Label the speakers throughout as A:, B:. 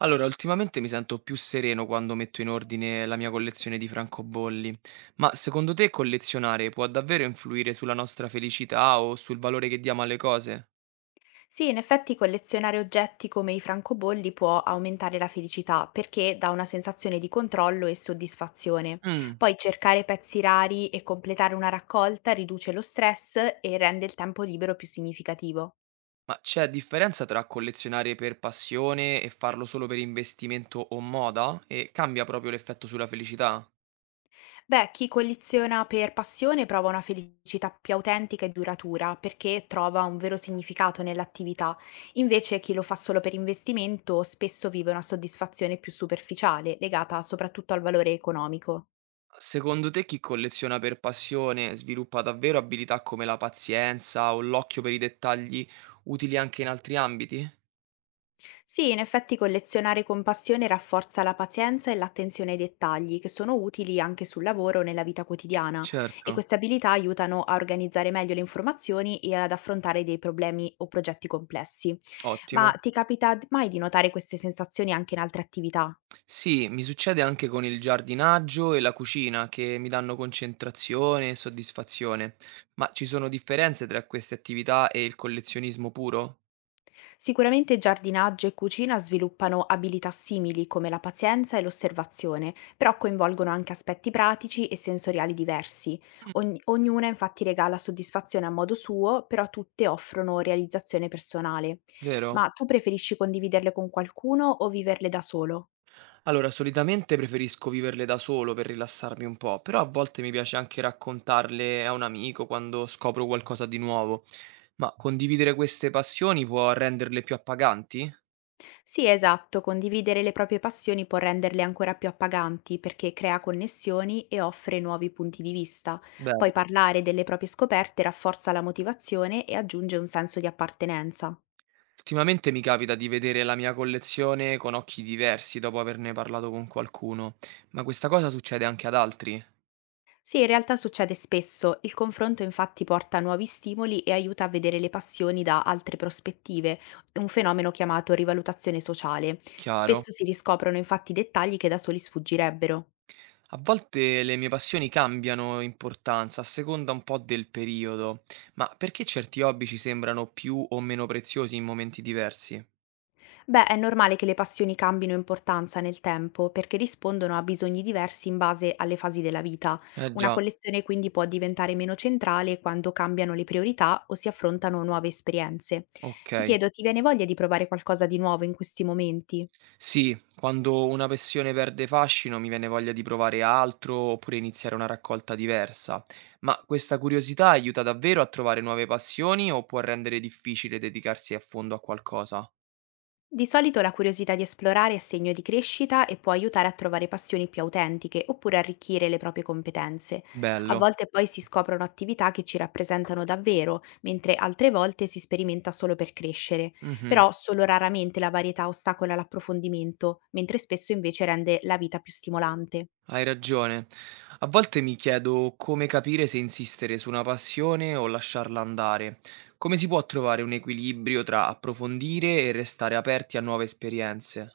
A: Allora, ultimamente mi sento più sereno quando metto in ordine la mia collezione di francobolli, ma secondo te collezionare può davvero influire sulla nostra felicità o sul valore che diamo alle cose?
B: Sì, in effetti collezionare oggetti come i francobolli può aumentare la felicità perché dà una sensazione di controllo e soddisfazione.
A: Mm,
B: Poi cercare pezzi rari e completare una raccolta riduce lo stress e rende il tempo libero più significativo.
A: ma c'è differenza tra collezionare per passione e farlo solo per investimento o moda? E cambia proprio l'effetto sulla felicità?
B: Beh, chi colleziona per passione prova una felicità più autentica e duratura perché trova un vero significato nell'attività. Invece chi lo fa solo per investimento spesso vive una soddisfazione più superficiale, legata soprattutto al valore economico.
A: Secondo te chi colleziona per passione sviluppa davvero abilità come la pazienza o l'occhio per i dettagli utili anche in altri ambiti?
B: Sì, in effetti collezionare con passione rafforza la pazienza e l'attenzione ai dettagli, che sono utili anche sul lavoro o nella vita quotidiana, e
A: Certo,
B: queste abilità aiutano a organizzare meglio le informazioni e ad affrontare dei problemi o progetti complessi. Ma
A: ottimo.
B: ti capita mai di notare queste sensazioni anche in altre attività?
A: Sì, mi succede anche con il giardinaggio e la cucina che mi danno concentrazione e soddisfazione, ma ci sono differenze tra queste attività e il collezionismo puro,
B: Sicuramente giardinaggio e cucina sviluppano abilità simili come la pazienza e l'osservazione, però coinvolgono anche aspetti pratici e sensoriali diversi. Ognuna infatti regala soddisfazione a modo suo, però tutte offrono realizzazione personale.
A: vero?
B: Ma tu preferisci condividerle con qualcuno o viverle da solo?
A: Allora, solitamente preferisco viverle da solo per rilassarmi un po', però a volte mi piace anche raccontarle a un amico quando scopro qualcosa di nuovo. Ma condividere queste passioni può renderle più appaganti?
B: Sì, esatto, condividere le proprie passioni può renderle ancora più appaganti perché crea connessioni e offre nuovi punti di vista. Poi
A: Bene.
B: parlare delle proprie scoperte rafforza la motivazione e aggiunge un senso di appartenenza.
A: Ultimamente mi capita di vedere la mia collezione con occhi diversi dopo averne parlato con qualcuno, ma questa cosa succede anche ad altri,
B: Sì, in realtà succede spesso, il confronto infatti porta a nuovi stimoli e aiuta a vedere le passioni da altre prospettive, un fenomeno chiamato rivalutazione sociale.
A: chiaro?
B: Spesso si riscoprono infatti dettagli che da soli sfuggirebbero.
A: A volte le mie passioni cambiano importanza a seconda un po' del periodo, ma perché certi hobby ci sembrano più o meno preziosi in momenti diversi?
B: Beh, è normale che le passioni cambino importanza nel tempo perché rispondono a bisogni diversi in base alle fasi della vita.
A: Eh
B: Una
A: già,
B: collezione quindi può diventare meno centrale quando cambiano le priorità o si affrontano nuove esperienze. Ti
A: ok.
B: chiedo, ti viene voglia di provare qualcosa di nuovo in questi momenti?
A: Sì, quando una passione perde fascino mi viene voglia di provare altro oppure iniziare una raccolta diversa. Ma questa curiosità aiuta davvero a trovare nuove passioni o può rendere difficile dedicarsi a fondo a qualcosa?
B: Di solito la curiosità di esplorare è segno di crescita e può aiutare a trovare passioni più autentiche oppure arricchire le proprie competenze. A
A: Bello.
B: volte poi si scoprono attività che ci rappresentano davvero, mentre altre volte si sperimenta solo per crescere.
A: Mhm,
B: Però solo raramente la varietà ostacola l'approfondimento, mentre spesso invece rende la vita più stimolante.
A: hai ragione. A volte mi chiedo come capire se insistere su una passione o lasciarla andare. Come si può trovare un equilibrio tra approfondire e restare aperti a nuove esperienze?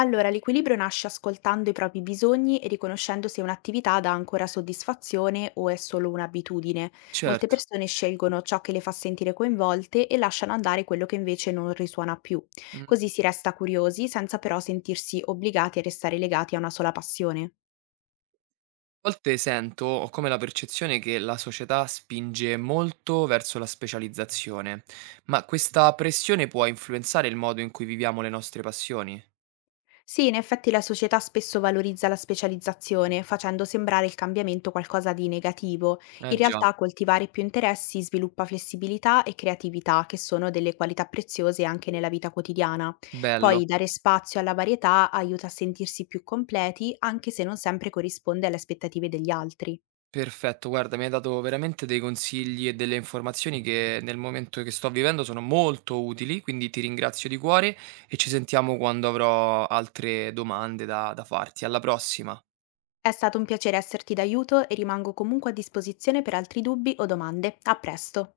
B: Allora, l'equilibrio nasce ascoltando i propri bisogni e riconoscendo se un'attività dà ancora soddisfazione o è solo un'abitudine. Molte
A: Certo.
B: persone scelgono ciò che le fa sentire coinvolte e lasciano andare quello che invece non risuona più.
A: Mm.
B: Così si resta curiosi senza però sentirsi obbligati a restare legati a una sola passione.
A: A volte sento, ho come la percezione che la società spinge molto verso la specializzazione, ma questa pressione può influenzare il modo in cui viviamo le nostre passioni?
B: Sì, in effetti la società spesso valorizza la specializzazione, facendo sembrare il cambiamento qualcosa di negativo. In
A: Eh già,
B: realtà coltivare più interessi sviluppa flessibilità e creatività, che sono delle qualità preziose anche nella vita quotidiana.
A: bello,
B: Poi dare spazio alla varietà aiuta a sentirsi più completi, anche se non sempre corrisponde alle aspettative degli altri.
A: perfetto, guarda, mi hai dato veramente dei consigli e delle informazioni che nel momento che sto vivendo sono molto utili, quindi ti ringrazio di cuore e ci sentiamo quando avrò altre domande da farti. Alla prossima!
B: È stato un piacere esserti d'aiuto e rimango comunque a disposizione per altri dubbi o domande. A presto!